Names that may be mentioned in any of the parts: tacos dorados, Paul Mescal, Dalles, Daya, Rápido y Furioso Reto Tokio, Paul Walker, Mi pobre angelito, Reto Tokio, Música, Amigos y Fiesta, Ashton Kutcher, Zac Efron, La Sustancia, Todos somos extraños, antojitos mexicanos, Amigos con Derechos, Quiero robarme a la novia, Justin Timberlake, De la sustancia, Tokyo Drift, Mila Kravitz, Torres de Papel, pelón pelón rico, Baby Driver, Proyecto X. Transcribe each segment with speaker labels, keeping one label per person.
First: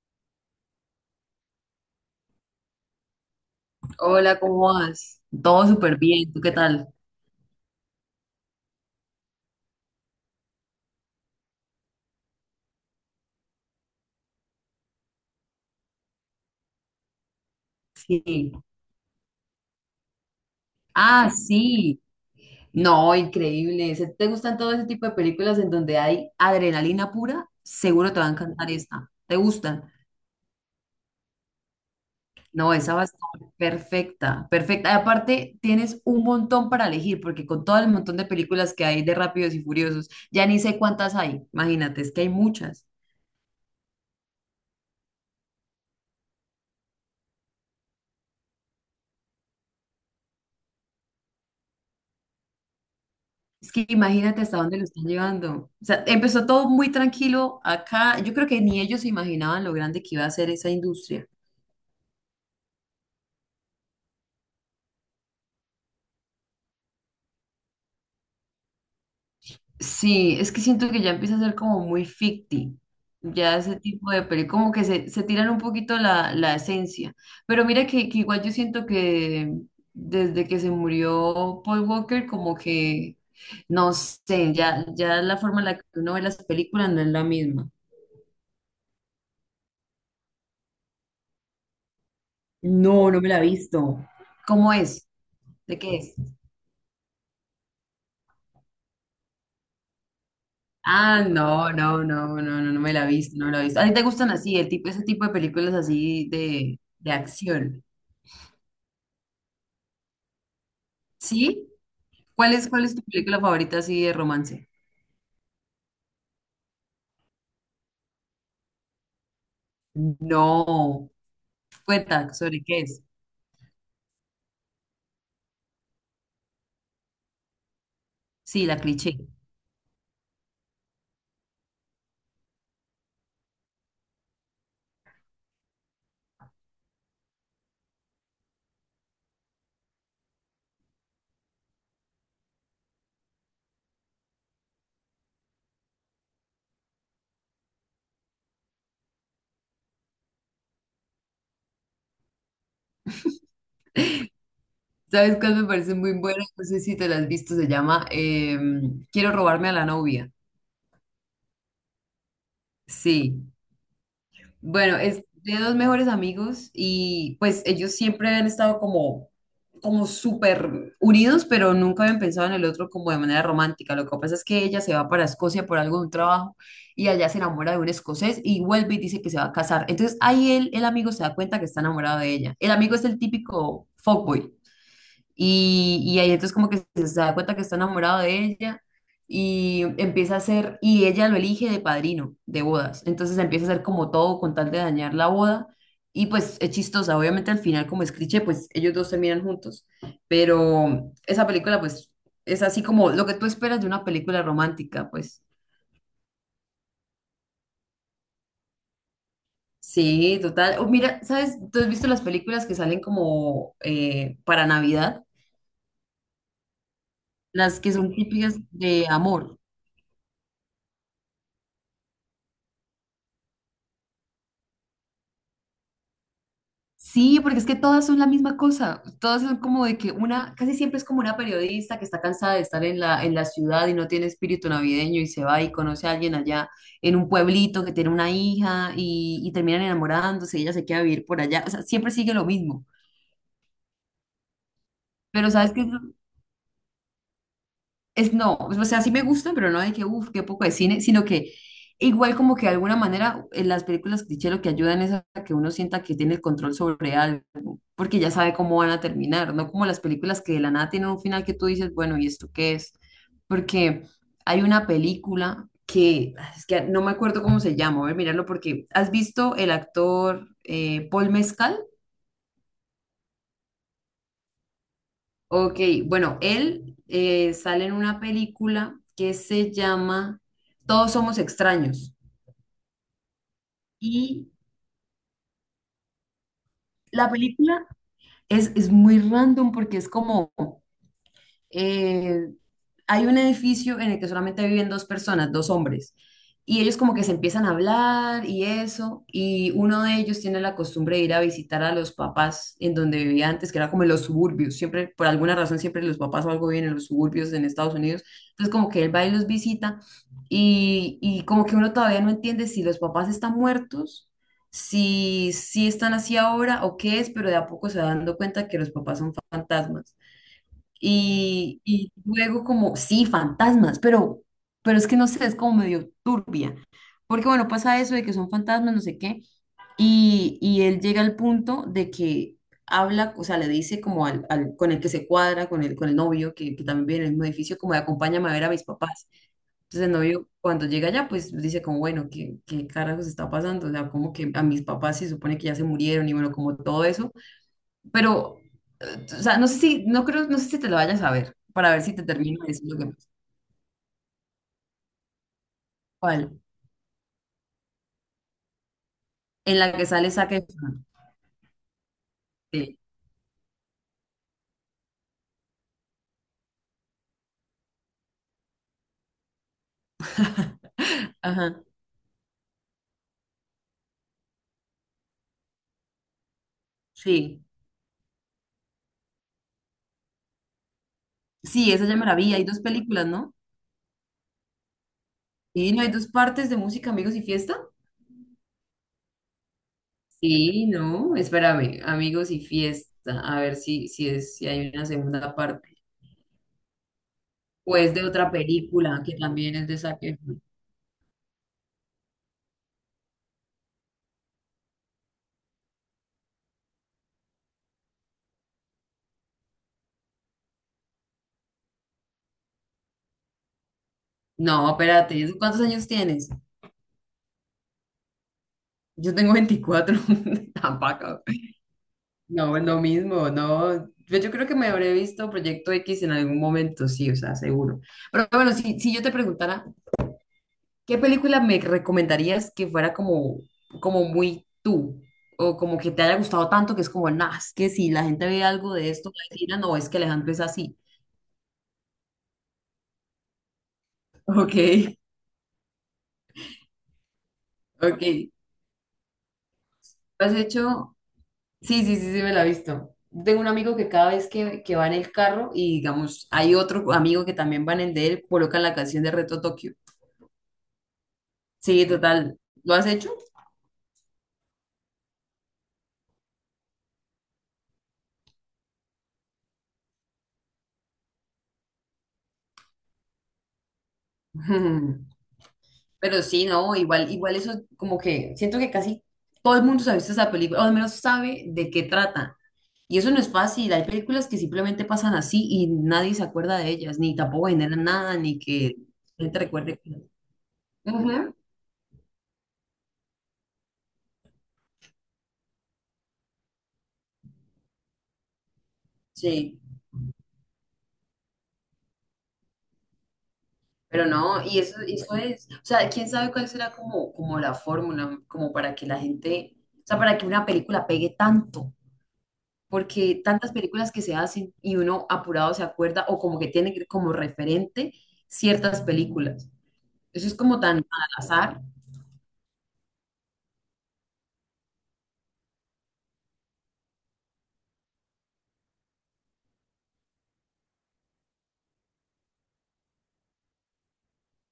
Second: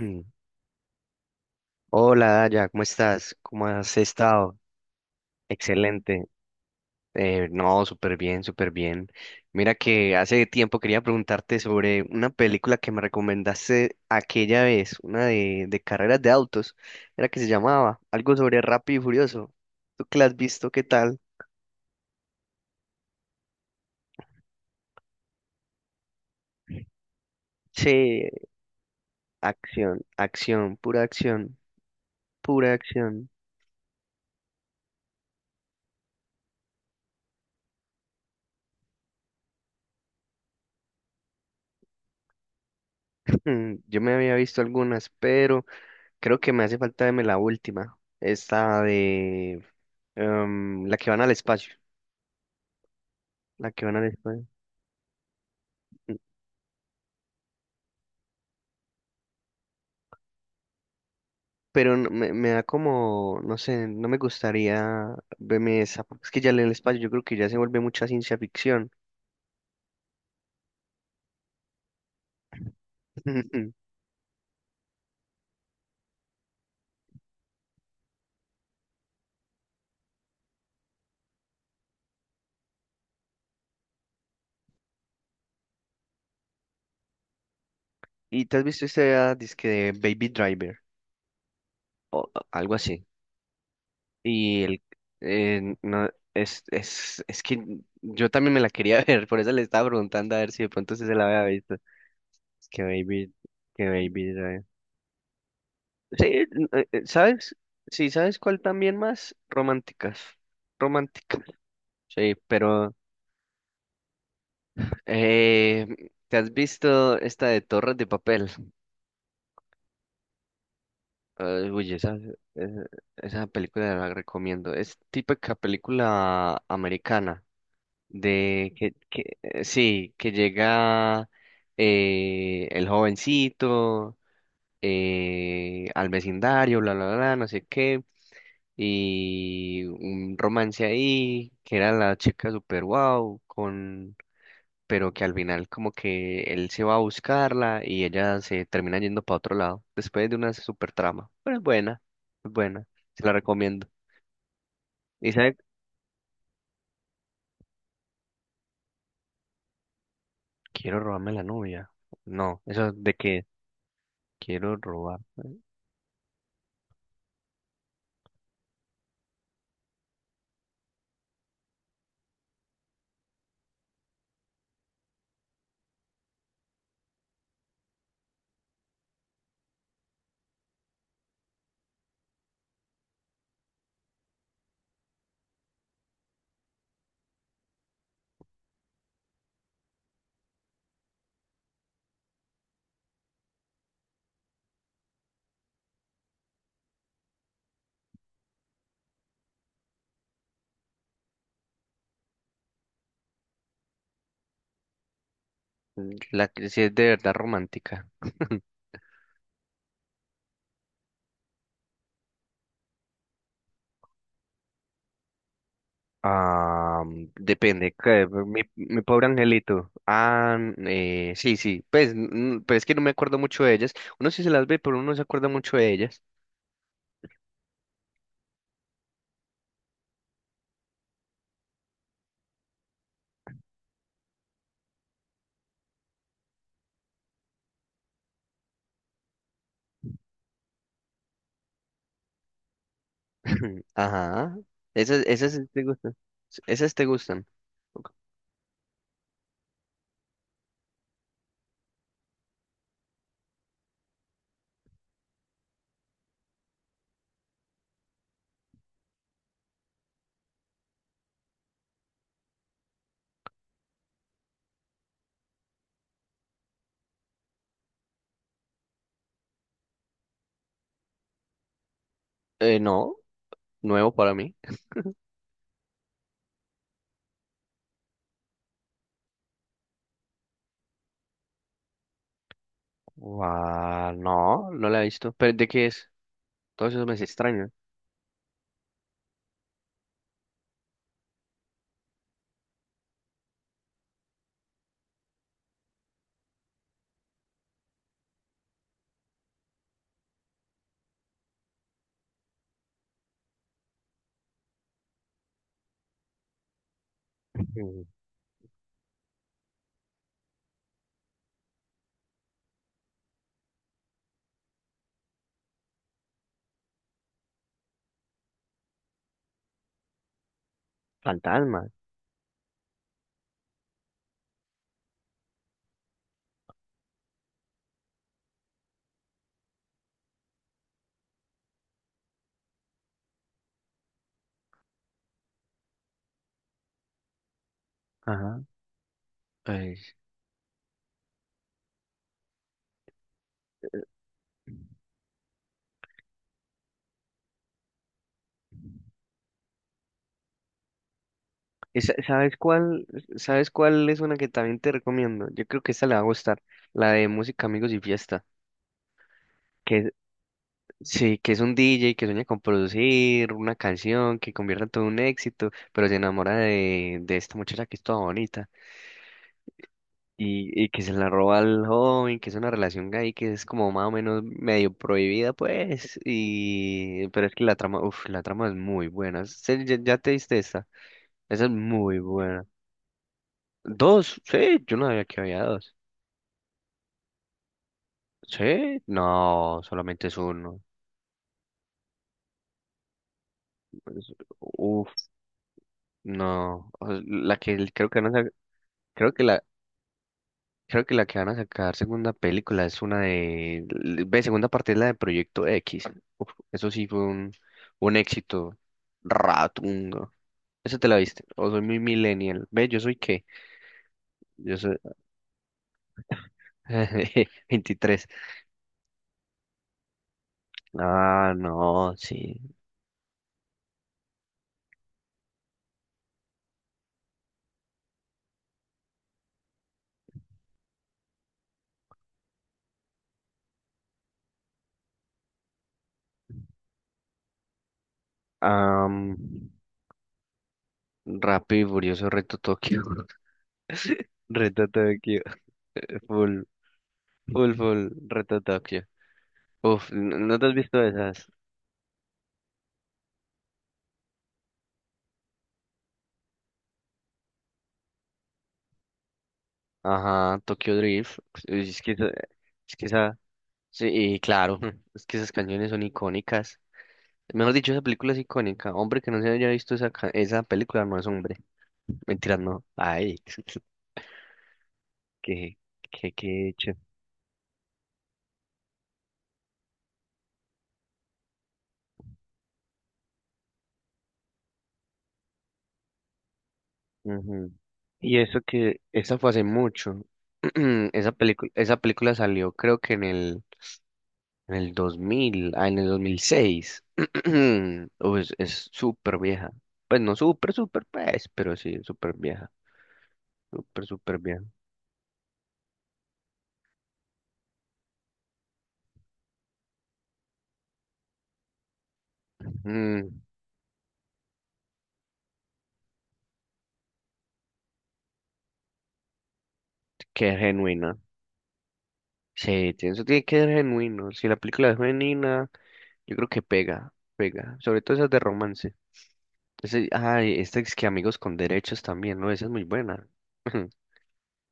Speaker 1: Mm. Hola, Daya, ¿cómo estás? ¿Cómo has
Speaker 2: Hola,
Speaker 1: estado?
Speaker 2: ¿cómo vas? Todo súper
Speaker 1: Excelente.
Speaker 2: bien, ¿tú qué tal?
Speaker 1: No, súper bien, súper bien. Mira que hace tiempo quería preguntarte sobre una película que me recomendaste aquella vez, una de carreras de autos, era que se llamaba algo
Speaker 2: Sí.
Speaker 1: sobre Rápido y Furioso. ¿Tú que la has visto? ¿Qué tal?
Speaker 2: Ah, sí. No, increíble. Si te gustan todo ese tipo de películas en donde hay adrenalina pura, seguro te va
Speaker 1: Sí.
Speaker 2: a encantar esta. ¿Te gustan?
Speaker 1: Acción, acción, pura acción, pura
Speaker 2: No, esa va a estar
Speaker 1: acción.
Speaker 2: perfecta, perfecta. Y aparte, tienes un montón para elegir, porque con todo el montón de películas que hay de Rápidos y Furiosos, ya ni sé cuántas hay. Imagínate, es que hay muchas.
Speaker 1: Yo me había visto algunas, pero creo que me hace falta verme la última, esta de... La que van al espacio. La
Speaker 2: Es
Speaker 1: que
Speaker 2: que
Speaker 1: van al
Speaker 2: imagínate
Speaker 1: espacio.
Speaker 2: hasta dónde lo están llevando. O sea,
Speaker 1: Mm,
Speaker 2: empezó todo muy tranquilo acá. Yo creo que ni ellos se imaginaban lo grande que iba a ser esa industria.
Speaker 1: Pero me da como, no sé, no me gustaría verme esa, porque es que ya en el espacio yo creo que ya se vuelve mucha ciencia ficción.
Speaker 2: Sí, es que siento que ya empieza a ser como muy ficti. Ya ese tipo de peli, como que se tiran un poquito la esencia. Pero mira que igual yo siento que desde que se murió Paul Walker, como que, no sé, ya la forma en la que uno ve las películas no es la misma.
Speaker 1: ¿Y te has visto esta disque de Baby Driver o algo
Speaker 2: No,
Speaker 1: así?
Speaker 2: no me la he visto.
Speaker 1: Y
Speaker 2: ¿Cómo
Speaker 1: el,
Speaker 2: es? ¿De qué
Speaker 1: no,
Speaker 2: es?
Speaker 1: es que yo también me la quería ver, por eso le estaba preguntando a ver si de pronto usted se
Speaker 2: Ah,
Speaker 1: la había
Speaker 2: no,
Speaker 1: visto.
Speaker 2: no, no, no,
Speaker 1: Es
Speaker 2: no, no
Speaker 1: que
Speaker 2: me la he visto, no me la he visto. ¿A ti te gustan
Speaker 1: Baby
Speaker 2: así,
Speaker 1: Driver.
Speaker 2: el tipo, ese tipo de películas
Speaker 1: Sí,
Speaker 2: así de, de
Speaker 1: ¿sabes?
Speaker 2: acción?
Speaker 1: Sí, ¿sabes cuál también más? Románticas. Romántica.
Speaker 2: ¿Sí?
Speaker 1: Sí,
Speaker 2: Cuál es
Speaker 1: pero
Speaker 2: tu película favorita así de romance?
Speaker 1: eh, ¿te has visto esta de Torres de Papel?
Speaker 2: No.
Speaker 1: Ay, uy,
Speaker 2: Cuenta, ¿sobre qué
Speaker 1: esa,
Speaker 2: es?
Speaker 1: esa película la recomiendo. Es típica película americana
Speaker 2: Sí,
Speaker 1: de
Speaker 2: la
Speaker 1: que,
Speaker 2: cliché.
Speaker 1: que eh, sí, que llega el jovencito al vecindario, bla, bla, bla, no sé qué. Y un romance ahí, que era la chica super wow, con, pero que al final como que él se va a buscarla y ella se termina yendo para otro lado, después de una super trama. Pero es buena, se la recomiendo. Y
Speaker 2: ¿Sabes
Speaker 1: sabe,
Speaker 2: cuál me parece muy buena? No sé si te la has visto, se llama Quiero robarme a la novia.
Speaker 1: quiero robarme la novia. No, eso de
Speaker 2: Sí.
Speaker 1: que quiero
Speaker 2: Bueno,
Speaker 1: robar.
Speaker 2: es de dos mejores amigos y pues ellos siempre han estado como, como súper unidos, pero nunca habían pensado en el otro como de manera romántica. Lo que pasa es que ella se va para Escocia por algo de un trabajo y allá se enamora de un escocés y vuelve y dice que se va a casar. Entonces ahí él, el amigo se da cuenta que está enamorado de ella. El amigo es el típico fuckboy. Y ahí entonces como que se da cuenta que está enamorado de ella y empieza a hacer, y ella lo elige de padrino de bodas. Entonces empieza a hacer como todo con tal de dañar la boda. Y pues es chistosa, obviamente al final como es cliché, pues ellos dos terminan juntos. Pero esa película pues es así como lo que tú esperas de una película romántica, pues.
Speaker 1: La que sí es de verdad romántica.
Speaker 2: Sí, total. Oh, mira, ¿sabes? ¿Tú has visto las películas que salen como para Navidad?
Speaker 1: Ah,
Speaker 2: Las que
Speaker 1: depende.
Speaker 2: son típicas
Speaker 1: Mi, mi
Speaker 2: de
Speaker 1: pobre
Speaker 2: amor.
Speaker 1: angelito. Sí, sí. Pues, pero es que no me acuerdo mucho de ellas. Uno sí se las ve, pero uno no se acuerda mucho de ellas.
Speaker 2: Sí, porque es que todas son la misma cosa. Todas son como de que una, casi siempre es como una periodista que está cansada de estar en la ciudad y no tiene espíritu navideño y se va y conoce a alguien allá en un pueblito que tiene una hija y terminan enamorándose y ella se queda a vivir por allá. O sea, siempre sigue lo mismo.
Speaker 1: Ajá. Esas,
Speaker 2: Pero
Speaker 1: esas sí
Speaker 2: ¿sabes
Speaker 1: te
Speaker 2: qué?
Speaker 1: gustan. Esas te gustan.
Speaker 2: Es no, o sea, sí me gustan, pero no de que, uff, qué poco de cine, sino que igual como que de alguna manera en las películas cliché lo que ayudan es a que uno sienta que tiene el control sobre algo, porque ya sabe cómo van a terminar, no como las películas que de la nada tienen un final que tú dices, bueno, ¿y esto qué es? Porque hay una película que, es que no me acuerdo cómo se llama, voy a ver, mirarlo porque, ¿has visto el actor Paul Mescal?
Speaker 1: No, nuevo para mí.
Speaker 2: Ok, bueno, él sale en una película que se llama Todos somos extraños.
Speaker 1: Guau, no,
Speaker 2: Y
Speaker 1: no la he visto. ¿Pero de qué es? Todo eso me es
Speaker 2: la
Speaker 1: extraño.
Speaker 2: película es muy random porque es como, eh, hay un edificio en el que solamente viven dos personas, dos hombres, y ellos como que se empiezan a hablar y eso, y uno de ellos tiene la costumbre de ir a visitar a los papás en donde vivía antes, que era como en los suburbios, siempre, por alguna razón, siempre los papás o algo viven en los suburbios en Estados
Speaker 1: Ujú.
Speaker 2: Unidos, entonces como que él va y los visita, y como que uno todavía no entiende si los papás están muertos. Si, si están así ahora o qué es, pero de a poco se va dando cuenta que los papás son fantasmas. Y,
Speaker 1: Fantasma.
Speaker 2: y luego como, sí, fantasmas, pero es que no sé, es como medio turbia. Porque bueno, pasa eso de que son fantasmas, no sé qué. Y él llega al punto de que habla, o sea, le dice como al, al- con el que se cuadra, con el novio, que también vive en el mismo edificio, como de acompáñame a
Speaker 1: Ajá.
Speaker 2: ver a mis papás. Entonces el novio cuando llega allá, pues dice como, bueno, ¿qué, qué carajos está pasando? O sea, como que a mis papás se supone que ya se murieron y bueno, como todo eso. Pero, o sea, no sé si, no creo, no sé si te lo vayas a ver, para ver si te
Speaker 1: ¿Sabes
Speaker 2: termino de decir lo
Speaker 1: cuál?
Speaker 2: que pasa.
Speaker 1: ¿Sabes cuál es una que también te recomiendo? Yo creo que esta le va a gustar,
Speaker 2: ¿Cuál?
Speaker 1: la de Música, Amigos y Fiesta,
Speaker 2: En la que
Speaker 1: que
Speaker 2: sale Zac Efron.
Speaker 1: sí, que es un DJ que sueña con
Speaker 2: Sí.
Speaker 1: producir una canción que convierta todo en un éxito, pero se enamora de esta muchacha que es toda bonita y que se la roba
Speaker 2: Ajá,
Speaker 1: al joven, que es una relación gay que es como más o menos medio prohibida, pues, y pero es que
Speaker 2: sí.
Speaker 1: la trama, uff, la trama es muy buena. Ya te diste esta, esa es
Speaker 2: Sí, esa ya
Speaker 1: muy
Speaker 2: me la vi. Hay
Speaker 1: buena.
Speaker 2: dos películas, ¿no?
Speaker 1: Dos, sí, yo no sabía que había
Speaker 2: Sí,
Speaker 1: dos.
Speaker 2: ¿no hay dos partes de música, amigos y fiesta?
Speaker 1: Sí, no, solamente es uno.
Speaker 2: Sí, no, espérame, amigos y fiesta. A ver si, si
Speaker 1: Es-
Speaker 2: es, si hay una
Speaker 1: Uf,
Speaker 2: segunda parte.
Speaker 1: no. O sea, La que el- creo
Speaker 2: Pues
Speaker 1: que
Speaker 2: de
Speaker 1: van a sa-
Speaker 2: otra película
Speaker 1: creo
Speaker 2: que
Speaker 1: que la
Speaker 2: también es de Zac Efron.
Speaker 1: creo que la que van a sacar segunda película es una de ve, segunda parte es la de Proyecto X. Uf, eso sí fue un éxito ratungo. ¿Esa te la viste? O soy muy millennial. Ve, ¿yo soy qué? Yo
Speaker 2: No,
Speaker 1: soy
Speaker 2: espérate, ¿cuántos años tienes?
Speaker 1: veintitrés.
Speaker 2: Yo tengo 24 tampoco.
Speaker 1: Ah, no, sí.
Speaker 2: No, es lo mismo, no. Pues yo creo que me habré visto Proyecto X en algún momento, sí, o sea, seguro. Pero bueno, si, si yo te preguntara, ¿qué película me recomendarías que fuera como, como muy tú? O como que te haya gustado tanto que es como, nah, es que si la gente ve algo de esto, va a
Speaker 1: Um,
Speaker 2: decir, "Ah, no, es que Alejandro es así".
Speaker 1: Rápido y Furioso Reto Tokio. Reto
Speaker 2: Ok,
Speaker 1: Tokio. Full, full, full.
Speaker 2: ok.
Speaker 1: Reto Tokio.
Speaker 2: ¿Lo has
Speaker 1: ¿No te has visto
Speaker 2: hecho?
Speaker 1: esas?
Speaker 2: Sí, sí, sí, sí, me la he visto. Tengo un amigo que cada vez que va en el carro y digamos, hay otro amigo que también va en el de él, colocan la canción de Reto Tokio.
Speaker 1: Ajá, Tokyo Drift. Uy,
Speaker 2: Sí, total. ¿Lo
Speaker 1: es que
Speaker 2: has hecho?
Speaker 1: esa, sí, y claro, es que esas canciones son icónicas. Mejor dicho, esa película es icónica. Hombre que no se haya visto esa, esa película no es hombre. Mentira, no. Ay, qué,
Speaker 2: Pero sí,
Speaker 1: qué hecho.
Speaker 2: no, igual, igual eso como que siento que casi todo el mundo se ha visto esa película, o al menos sabe de qué trata. Y eso no es fácil. Hay películas que simplemente pasan así y nadie se acuerda de ellas, ni tampoco
Speaker 1: Ujú.
Speaker 2: generan nada,
Speaker 1: Y
Speaker 2: ni
Speaker 1: eso
Speaker 2: que
Speaker 1: que, esa
Speaker 2: la
Speaker 1: fue
Speaker 2: gente
Speaker 1: hace
Speaker 2: recuerde. Que-
Speaker 1: mucho.
Speaker 2: Ujú,
Speaker 1: Esa película salió creo que en el en el 2006. Uy, es súper vieja.
Speaker 2: sí,
Speaker 1: Pues no súper, súper, pues, pero sí, súper vieja. Súper,
Speaker 2: pero
Speaker 1: súper
Speaker 2: no,
Speaker 1: vieja.
Speaker 2: y eso es, o sea, quién sabe cuál será como, como la fórmula, como para que la gente, o sea, para que una película pegue tanto.
Speaker 1: Mm,
Speaker 2: Porque tantas películas que se hacen y uno apurado se acuerda o como que tiene que- como referente ciertas películas. Eso es
Speaker 1: qué
Speaker 2: como tan al
Speaker 1: genuina.
Speaker 2: azar.
Speaker 1: Sí, eso tiene que ser genuino. Si la película es genuina, yo creo que pega, pega. Sobre todo esas de romance. Ay, esta es que Amigos con Derechos también, ¿no? Esa es muy buena.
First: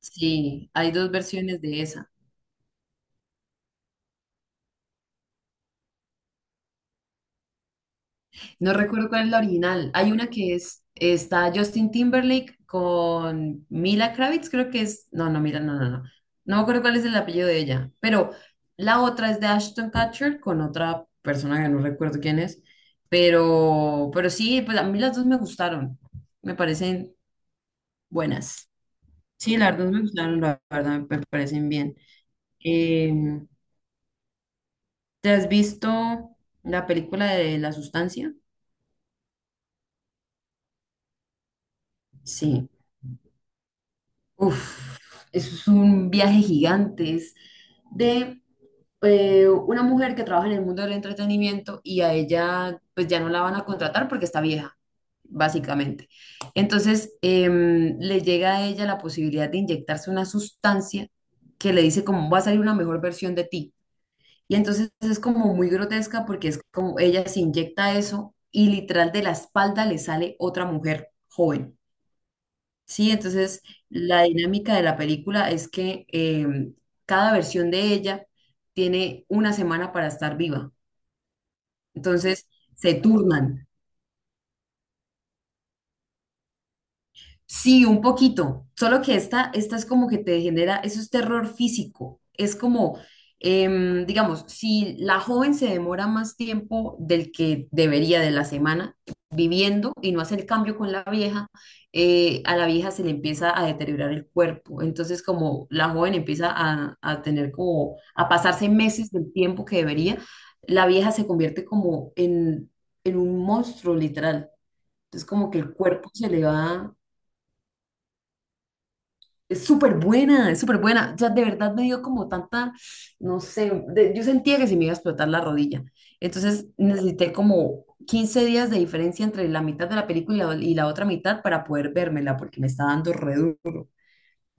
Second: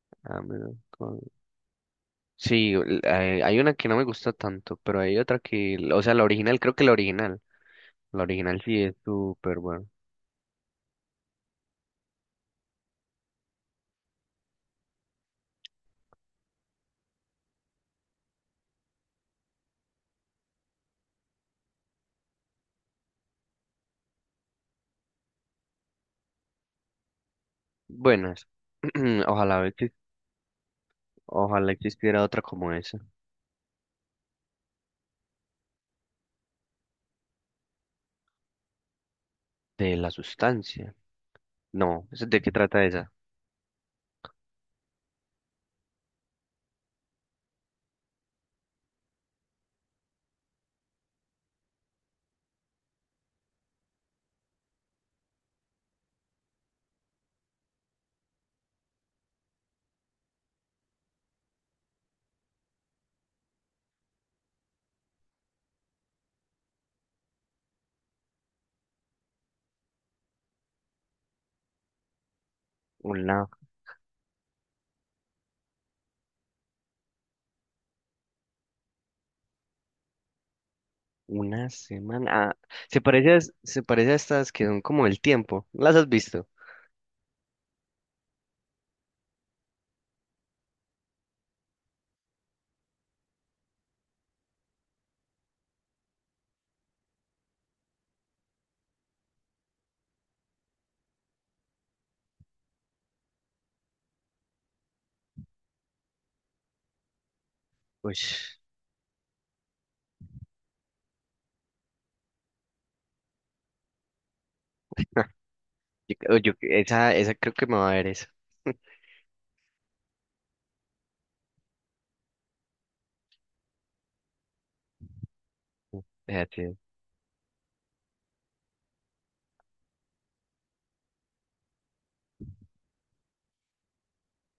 Speaker 2: Sí,
Speaker 1: Amigos
Speaker 2: hay dos
Speaker 1: con-
Speaker 2: versiones de esa.
Speaker 1: Sí, hay hay una que no me gusta tanto, pero hay otra que, o sea, la original, creo que la original. La original
Speaker 2: No
Speaker 1: sí es
Speaker 2: recuerdo cuál es la
Speaker 1: súper buena.
Speaker 2: original. Hay una que es, está Justin Timberlake con Mila Kravitz, creo que es, no, no, Mila, no, no, no. No me acuerdo cuál es el apellido de ella, pero la otra es de Ashton Kutcher con otra persona que no recuerdo quién es, pero sí, pues a mí las dos me gustaron. Me parecen
Speaker 1: Buenas.
Speaker 2: buenas. Sí,
Speaker 1: Ojalá,
Speaker 2: las dos
Speaker 1: exis-
Speaker 2: me gustaron, la verdad, me parecen
Speaker 1: ojalá
Speaker 2: bien.
Speaker 1: existiera otra como esa.
Speaker 2: Eh, ¿Te has visto la película de La Sustancia?
Speaker 1: De la sustancia. No, ¿eso de qué
Speaker 2: Sí.
Speaker 1: trata esa?
Speaker 2: Uf, eso es un viaje gigante. Es de una mujer que trabaja en el mundo del entretenimiento y a ella pues ya no la van a contratar porque está vieja, básicamente. Entonces le llega a ella la posibilidad de inyectarse una sustancia que le dice como va a salir una mejor versión de ti. Y entonces es como muy grotesca porque es como ella se inyecta eso y literal de la espalda le sale otra mujer joven. Sí,
Speaker 1: Una,
Speaker 2: entonces la dinámica de la película es que cada versión de ella tiene una semana para estar viva.
Speaker 1: una semana.
Speaker 2: Entonces
Speaker 1: Ah,
Speaker 2: se turnan.
Speaker 1: se parece a estas que son como el tiempo. ¿Las has visto?
Speaker 2: Sí, un poquito. Solo que esta es como que te genera, eso es terror físico. Es como, digamos, si la joven se demora más tiempo del que debería de la semana viviendo y no hace el cambio con la vieja, a la vieja se le empieza a deteriorar el cuerpo. Entonces, como la joven empieza a tener como,
Speaker 1: Uy,
Speaker 2: a pasarse meses del tiempo que debería, la vieja se convierte como en un monstruo literal. Entonces, como que el cuerpo
Speaker 1: yo,
Speaker 2: se
Speaker 1: creo-
Speaker 2: le
Speaker 1: yo-
Speaker 2: va.
Speaker 1: esa creo que me va a ver esa.
Speaker 2: Es súper buena, es súper buena. O sea, de verdad me dio como tanta, no sé, de- yo sentía que se me iba a explotar la rodilla.
Speaker 1: Esa
Speaker 2: Entonces
Speaker 1: sí,
Speaker 2: necesité como 15 días de diferencia entre la mitad de la película y la otra mitad para poder vérmela, porque me está dando re duro.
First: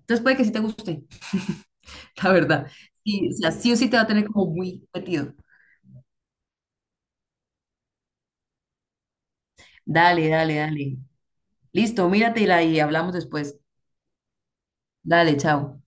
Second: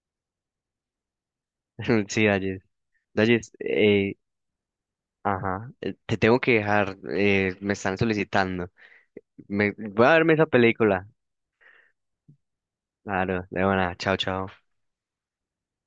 Speaker 2: Entonces puede que sí te guste,
Speaker 1: sí,
Speaker 2: la
Speaker 1: Dalles.
Speaker 2: verdad. Sí, o sea,
Speaker 1: Dalles,
Speaker 2: sí o sí te va a tener como muy metido.
Speaker 1: ajá. Te tengo que dejar. Me están solicitando. Me, voy a
Speaker 2: Dale,
Speaker 1: verme esa
Speaker 2: dale, dale.
Speaker 1: película.
Speaker 2: Listo, míratela y hablamos
Speaker 1: Claro,
Speaker 2: después.
Speaker 1: de buena. Chao, chao.
Speaker 2: Dale, chao.